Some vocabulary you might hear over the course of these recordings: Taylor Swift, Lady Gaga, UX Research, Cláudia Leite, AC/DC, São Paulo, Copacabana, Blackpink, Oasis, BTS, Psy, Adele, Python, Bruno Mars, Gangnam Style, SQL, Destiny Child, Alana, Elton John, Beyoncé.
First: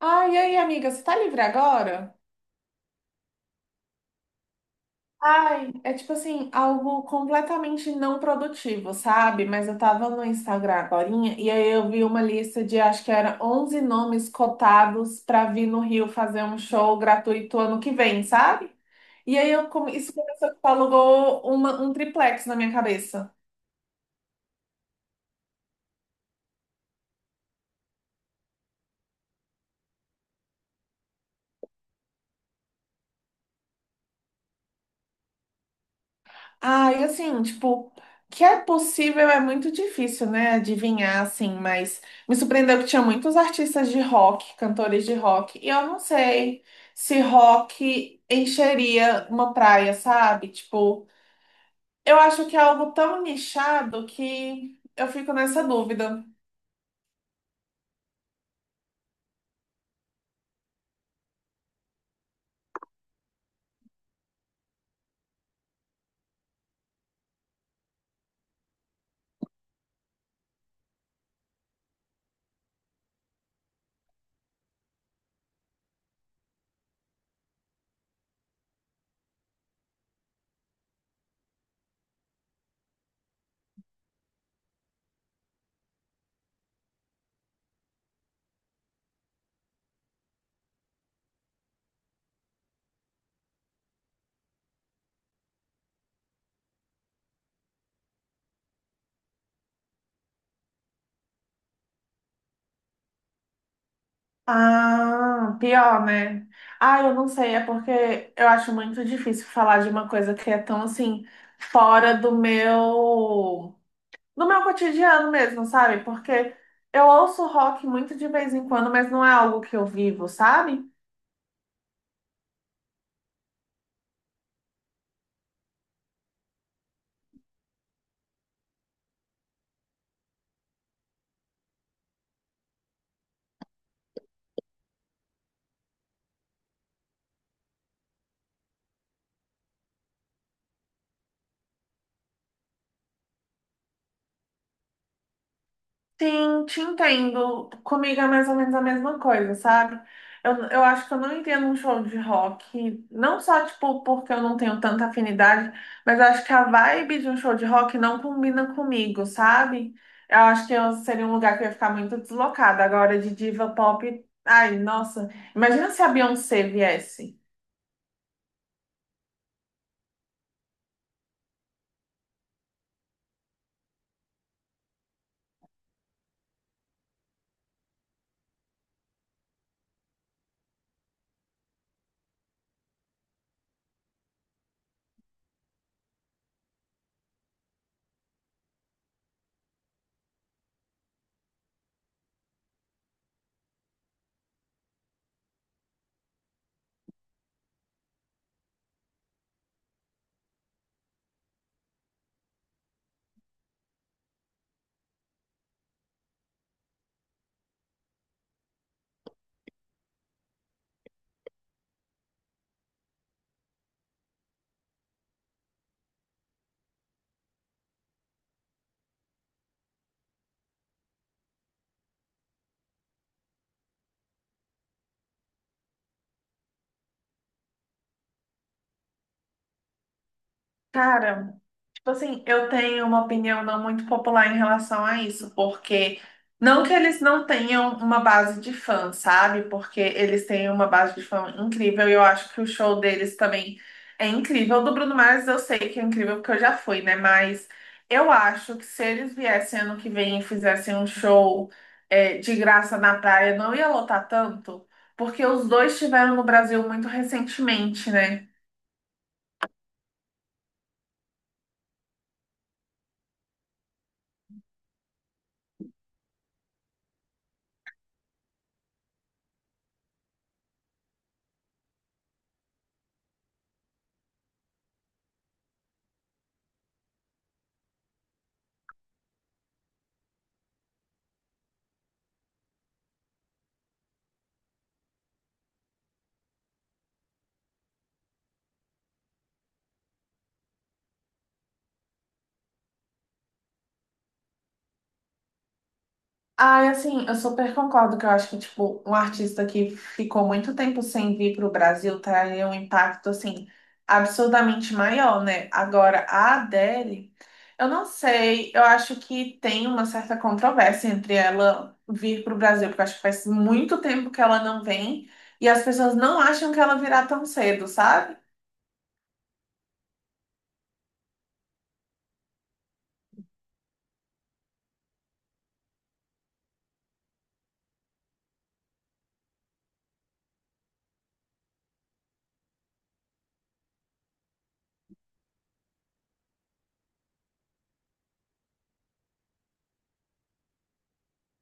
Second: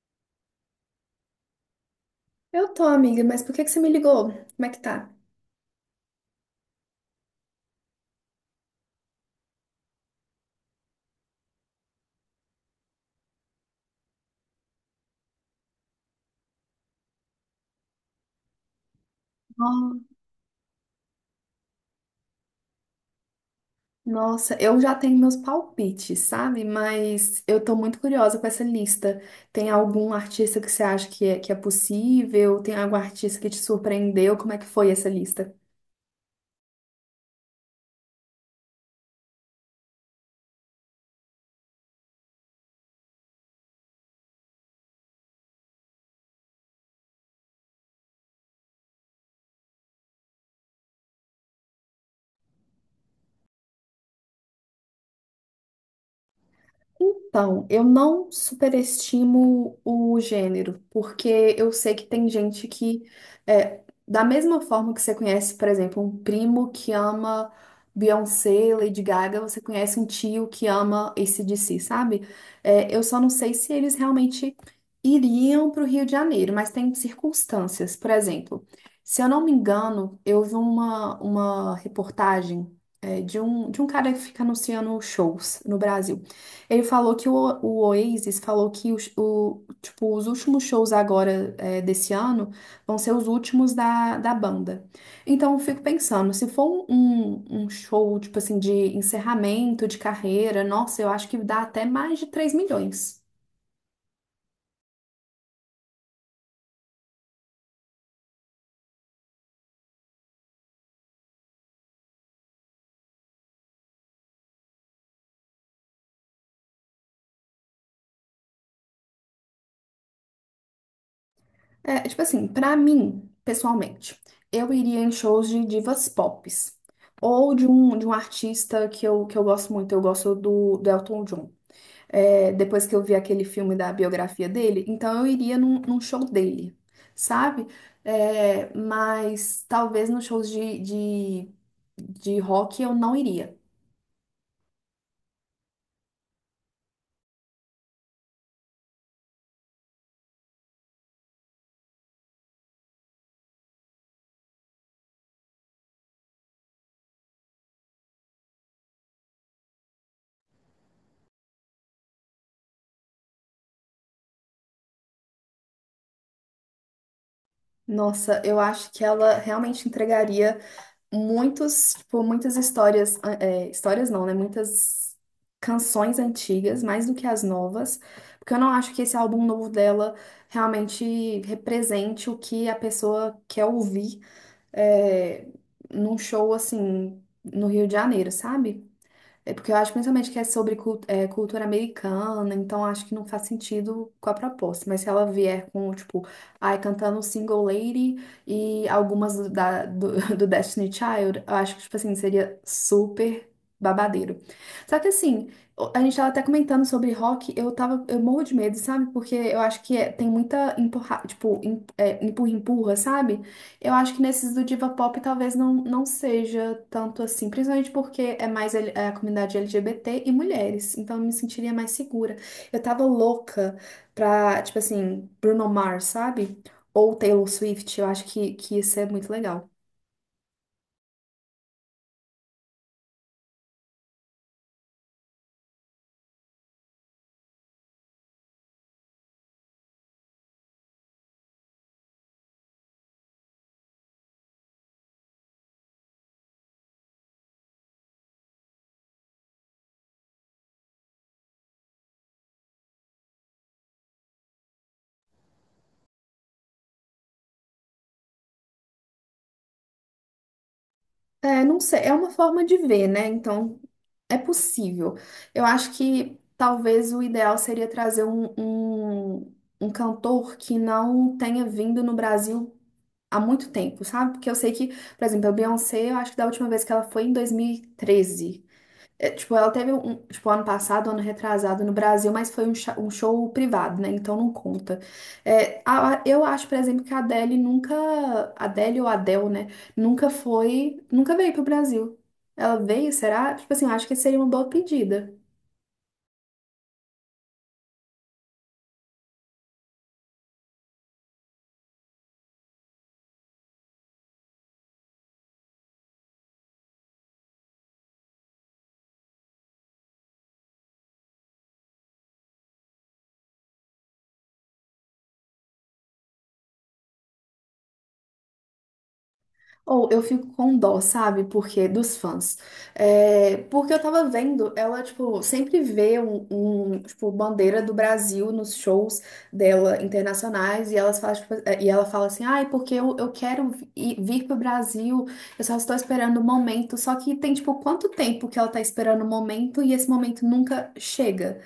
Ai, e aí, amiga, você tá livre agora? Eu tô, amiga, mas por que que você me ligou? Como é que tá? É tipo assim, algo completamente não produtivo, sabe? Mas eu tava no Instagram agorinha e aí eu vi uma lista de acho que era 11 nomes cotados pra vir no Rio fazer um show gratuito ano que vem, sabe? E aí Ó, isso começou que alugou um triplex na minha cabeça. nossa, eu já tenho meus palpites, sabe? Mas eu tô muito curiosa com essa lista. Tem algum artista que você acha que é possível? Tem algum artista que te surpreendeu? Como é que foi essa lista? Ah, e assim, tipo, que é possível é muito difícil, né, adivinhar, assim, mas me surpreendeu que tinha muitos artistas de rock, cantores de rock, e eu não sei se rock encheria uma praia, sabe? Tipo, eu acho que é algo tão nichado que eu fico nessa dúvida. Então, eu não superestimo o gênero, porque eu sei que tem gente que, é, da mesma forma que você conhece, por exemplo, um primo que ama Beyoncé, Lady Gaga, você conhece um tio que ama AC/DC, sabe? É, eu só não sei se eles realmente iriam para o Rio de Janeiro, mas tem circunstâncias. Por exemplo, se eu não me engano, eu vi uma reportagem, de um cara que fica anunciando shows no Brasil. Ele falou que o Oasis falou que os, o, tipo, os últimos shows agora desse ano vão ser os últimos da banda. Então eu fico pensando, se for um, um show tipo assim de encerramento de carreira, nossa, eu acho que dá até mais de 3 milhões. Ah, pior, né? Ah, eu não sei, é porque eu acho muito difícil falar de uma coisa que é tão, assim, fora do meu. No meu cotidiano mesmo, sabe? Porque eu ouço rock muito de vez em quando, mas não é algo que eu vivo, sabe? É, tipo assim, pra mim, pessoalmente, eu iria em shows de divas pop. Ou de um artista que eu gosto muito, eu gosto do, do Elton John. Depois que eu vi aquele filme da biografia dele, então eu iria num, num show dele, sabe? É, mas talvez nos shows de rock eu não iria. Sim, te entendo. Comigo é mais ou menos a mesma coisa, sabe? Eu acho que eu não entendo um show de rock, não só, tipo, porque eu não tenho tanta afinidade, mas eu acho que a vibe de um show de rock não combina comigo, sabe? Eu acho que eu seria um lugar que eu ia ficar muito deslocada. Agora, de diva pop, ai, nossa, imagina se a Beyoncé viesse. Nossa, eu acho que ela realmente entregaria muitos, tipo, muitas histórias, é, histórias não, né? Muitas canções antigas, mais do que as novas, porque eu não acho que esse álbum novo dela realmente represente o que a pessoa quer ouvir é, num show assim no Rio de Janeiro, sabe? É porque eu acho principalmente que é sobre cultura americana, então acho que não faz sentido com a proposta. Mas se ela vier com, tipo, ai, cantando Single Lady e algumas do, do, do Destiny Child, eu acho que, tipo assim, seria super babadeiro. Só que assim, a gente tava até comentando sobre rock, eu tava, eu morro de medo, sabe? Porque eu acho que tem muita empurra, tipo, empurra, empurra, sabe? Eu acho que nesses do diva pop talvez não seja tanto assim, principalmente porque é mais é a comunidade LGBT e mulheres, então eu me sentiria mais segura. Eu tava louca pra, tipo assim, Bruno Mars, sabe? Ou Taylor Swift, eu acho que isso é muito legal. Cara. Tipo assim, eu tenho uma opinião não muito popular em relação a isso, porque não que eles não tenham uma base de fã, sabe? Porque eles têm uma base de fã incrível e eu acho que o show deles também é incrível. O do Bruno Mars eu sei que é incrível porque eu já fui, né? Mas eu acho que se eles viessem ano que vem e fizessem um show de graça na praia, não ia lotar tanto, porque os dois estiveram no Brasil muito recentemente, né? É, não sei, é uma forma de ver, né? Então é possível. Eu acho que talvez o ideal seria trazer um cantor que não tenha vindo no Brasil há muito tempo, sabe? Porque eu sei que, por exemplo, a Beyoncé, eu acho que da última vez que ela foi em 2013. É, tipo, ela teve um, tipo, ano passado, ano retrasado no Brasil, mas foi um, um show privado, né? Então não conta. É, eu acho, por exemplo, que a Adele nunca, Adele ou Adele, né? Nunca foi, nunca veio pro Brasil. Ela veio, será? Tipo assim, eu acho que seria uma boa pedida. Ah, assim, eu super concordo que eu acho que, tipo, um artista que ficou muito tempo sem vir para o Brasil traria um impacto, assim, absurdamente maior, né? Agora, a Adele, eu não sei, eu acho que tem uma certa controvérsia entre ela vir para o Brasil, porque eu acho que faz muito tempo que ela não vem e as pessoas não acham que ela virá tão cedo, sabe? Ou eu fico com dó, sabe? Porque dos fãs. É, porque eu tava vendo, ela, tipo, sempre vê um, um, tipo, bandeira do Brasil nos shows dela internacionais e elas falam, tipo, e ela fala assim, ai, porque eu quero vir pro Brasil, eu só estou esperando o momento. Só que tem, tipo, quanto tempo que ela tá esperando o momento e esse momento nunca chega.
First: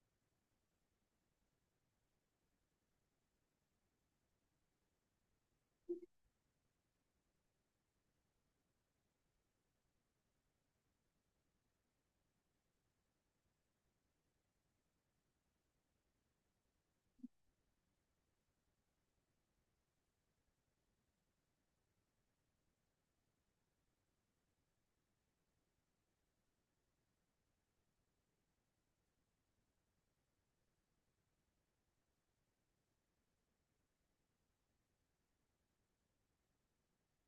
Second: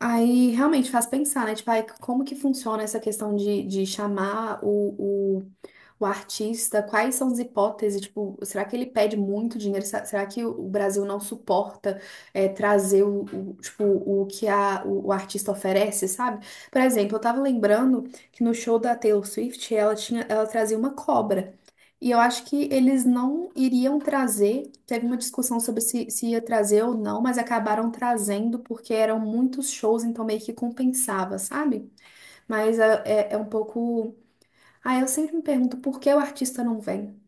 Aí realmente faz pensar, né? Tipo, ai, como que funciona essa questão de chamar o o artista, quais são as hipóteses? Tipo, será que ele pede muito dinheiro? Será que o Brasil não suporta trazer tipo, o que a, o artista oferece, sabe? Por exemplo, eu tava lembrando que no show da Taylor Swift ela tinha, ela trazia uma cobra. E eu acho que eles não iriam trazer. Teve uma discussão sobre se ia trazer ou não, mas acabaram trazendo porque eram muitos shows, então meio que compensava, sabe? Mas é, é um pouco. Ah, eu sempre me pergunto por que o artista não vem.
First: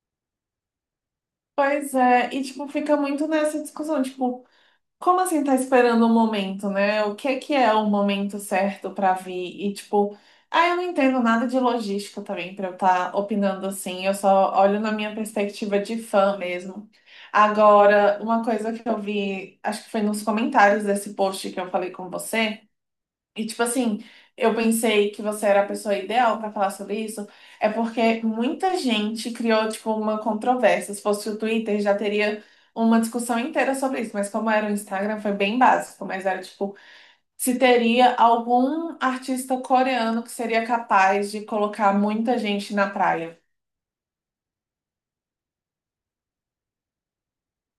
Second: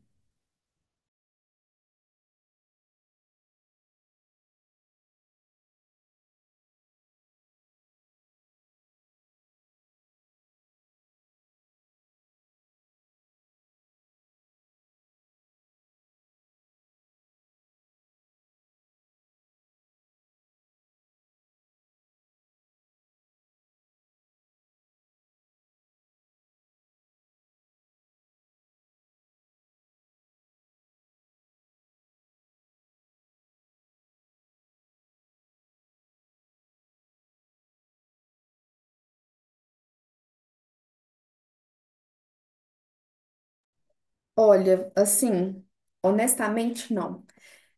Pois é, e, tipo, fica muito nessa discussão, tipo. Como assim tá esperando o momento, né? O que é o momento certo pra vir? E tipo, ah, eu não entendo nada de logística também pra eu estar opinando assim. Eu só olho na minha perspectiva de fã mesmo. Agora, uma coisa que eu vi, acho que foi nos comentários desse post que eu falei com você. E, tipo assim, eu pensei que você era a pessoa ideal pra falar sobre isso, é porque muita gente criou, tipo, uma controvérsia. Se fosse o Twitter, já teria uma discussão inteira sobre isso, mas como era o Instagram, foi bem básico. Mas era, tipo, se teria algum artista coreano que seria capaz de colocar muita gente na praia. Olha, assim, honestamente, não.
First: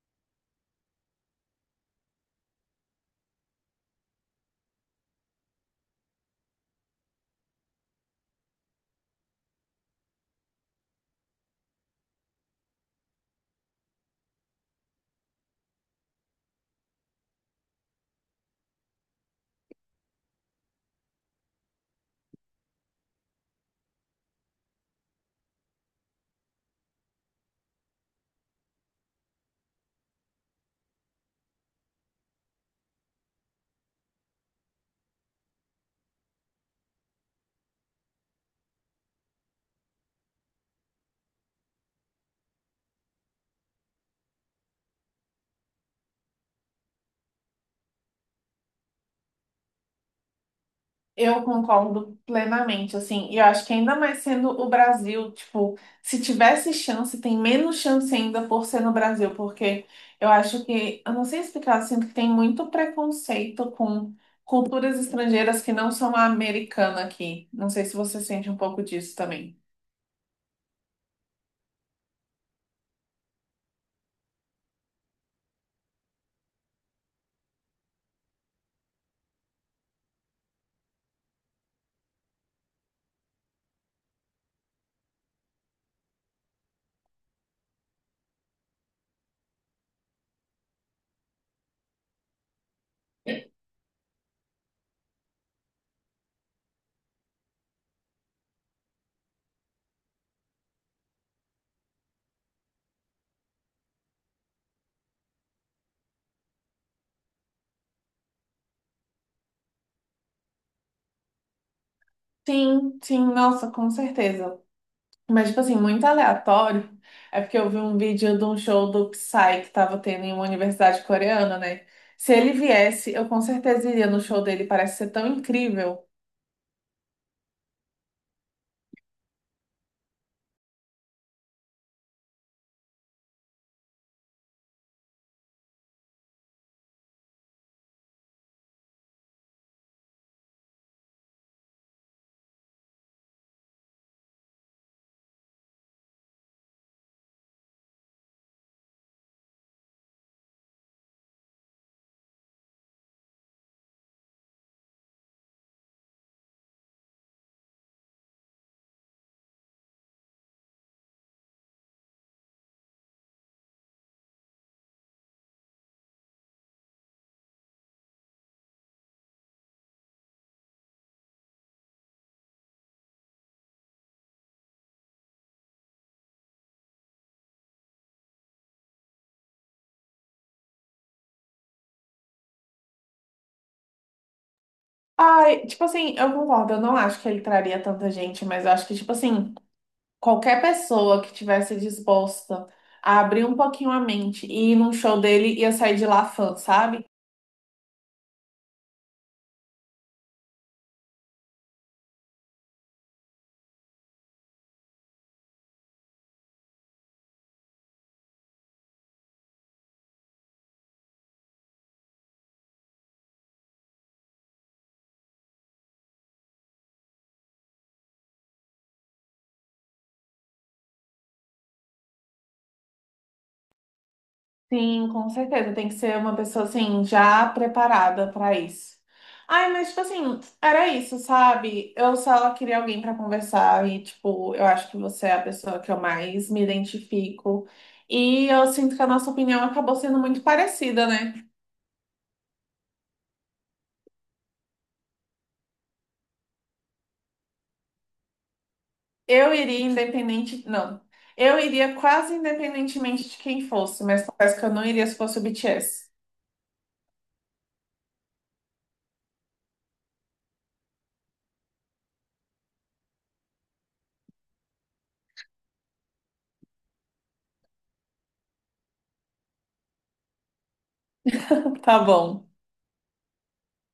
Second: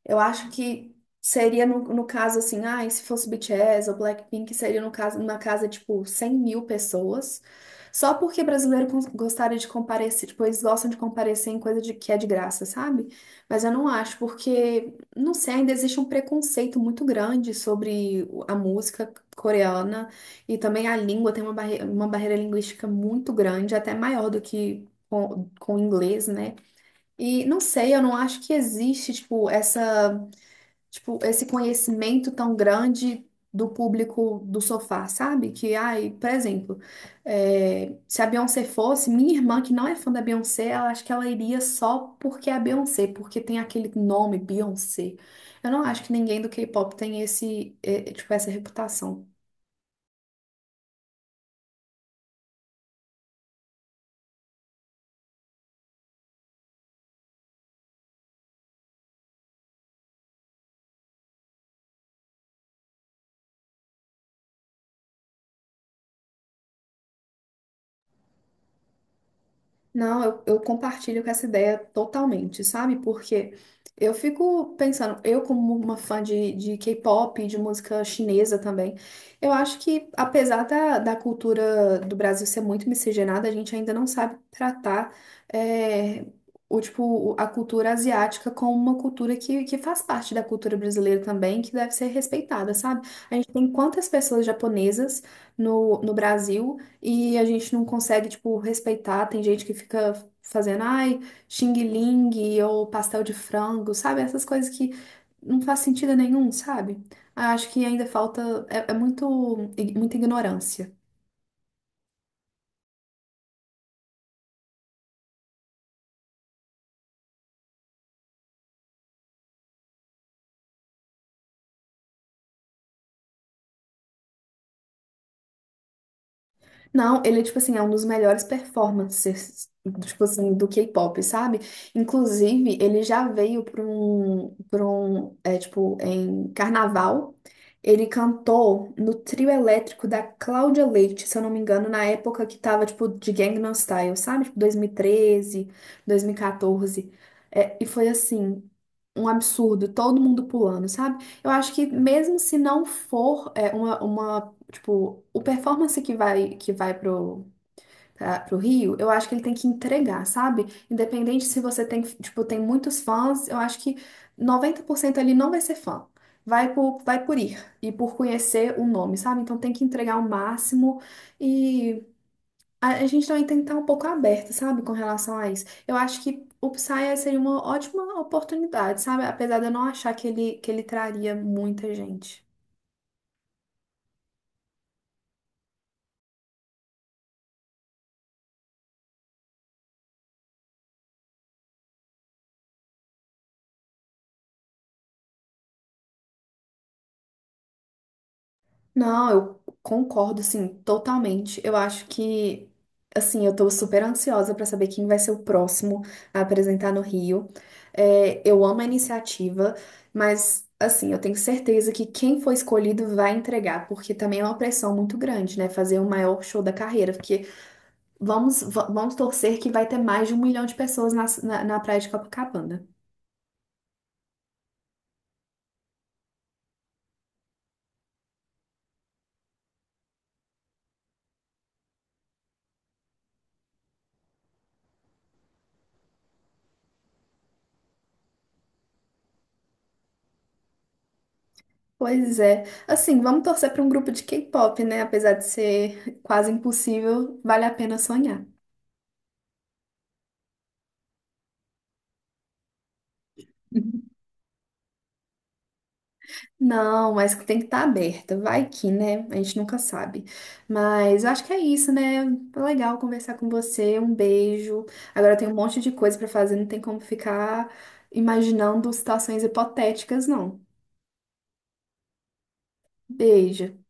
Eu acho que seria no, no caso assim, ah, e se fosse BTS ou Blackpink, seria no caso, numa casa tipo 100 mil pessoas. Só porque brasileiro gostaria de comparecer, tipo, eles gostam de comparecer em coisa de, que é de graça, sabe? Mas eu não acho, porque, não sei, ainda existe um preconceito muito grande sobre a música coreana e também a língua tem uma, barre uma barreira linguística muito grande, até maior do que com o inglês, né? E não sei, eu não acho que existe, tipo, essa tipo, esse conhecimento tão grande do público do sofá, sabe? Que, ai, por exemplo, se a Beyoncé fosse, minha irmã, que não é fã da Beyoncé, ela acha que ela iria só porque é a Beyoncé, porque tem aquele nome, Beyoncé. Eu não acho que ninguém do K-pop tem esse, é, tipo, essa reputação. Eu concordo plenamente, assim, e eu acho que ainda mais sendo o Brasil, tipo, se tivesse chance, tem menos chance ainda por ser no Brasil, porque eu acho que, eu não sei explicar, eu sinto que tem muito preconceito com culturas estrangeiras que não são a americana aqui. Não sei se você sente um pouco disso também. Não, eu compartilho com essa ideia totalmente, sabe? Porque eu fico pensando, eu como uma fã de K-pop, e de música chinesa também, eu acho que apesar da cultura do Brasil ser muito miscigenada, a gente ainda não sabe tratar é, o a cultura asiática como uma cultura que faz parte da cultura brasileira também, que deve ser respeitada, sabe? A gente tem quantas pessoas japonesas no, no Brasil? E a gente não consegue, tipo, respeitar. Tem gente que fica fazendo, ai, xing ling ou pastel de frango, sabe? Essas coisas que não faz sentido nenhum, sabe? Acho que ainda falta, é, muito, muita ignorância. Sim, sim, nossa, com certeza. Mas, tipo assim, muito aleatório. É porque eu vi um vídeo de um show do Psy que tava tendo em uma universidade coreana, né? Se ele viesse, eu com certeza iria no show dele, parece ser tão incrível. Não, ele é tipo assim, é um dos melhores performances, tipo assim, do K-pop, sabe? Inclusive, ele já veio para um, é, tipo, em carnaval, ele cantou no trio elétrico da Cláudia Leite, se eu não me engano, na época que tava, tipo, de Gangnam Style, sabe? Tipo, 2013, 2014. É, e foi assim, um absurdo, todo mundo pulando, sabe? Eu acho que mesmo se não for é, uma tipo, o performance que vai pro, pro Rio, eu acho que ele tem que entregar, sabe? Independente se você tem, tipo, tem muitos fãs, eu acho que 90% ali não vai ser fã. Vai por ir e por conhecer o nome, sabe? Então tem que entregar o máximo e a gente também tem que estar um pouco aberto, sabe, com relação a isso. Eu acho que o Psy seria uma ótima oportunidade, sabe? Apesar de eu não achar que ele traria muita gente. Ai, tipo assim, eu concordo, eu não acho que ele traria tanta gente, mas eu acho que, tipo assim, qualquer pessoa que tivesse disposta a abrir um pouquinho a mente e ir num show dele ia sair de lá fã, sabe? Não, eu concordo, assim, totalmente. Eu acho que, assim, eu tô super ansiosa pra saber quem vai ser o próximo a apresentar no Rio. É, eu amo a iniciativa, mas, assim, eu tenho certeza que quem for escolhido vai entregar, porque também é uma pressão muito grande, né? Fazer o maior show da carreira, porque vamos torcer que vai ter mais de 1 milhão de pessoas na, na, na Praia de Copacabana. Sim, com certeza. Tem que ser uma pessoa assim, já preparada para isso. Ai, mas tipo assim, era isso, sabe? Eu só queria alguém para conversar e, tipo, eu acho que você é a pessoa que eu mais me identifico. E eu sinto que a nossa opinião acabou sendo muito parecida, né? Pois é. Assim, vamos torcer para um grupo de K-pop, né? Apesar de ser quase impossível, vale a pena sonhar. Eu iria independente. Não. Eu iria quase independentemente de quem fosse, mas parece que eu não iria se fosse o BTS. Não, mas tem que estar aberta. Vai que, né? A gente nunca sabe. Mas eu acho que é isso, né? Foi legal conversar com você. Um beijo. Agora tem um monte de coisa para fazer, não tem como ficar imaginando situações hipotéticas, não. Tá bom. Beijo.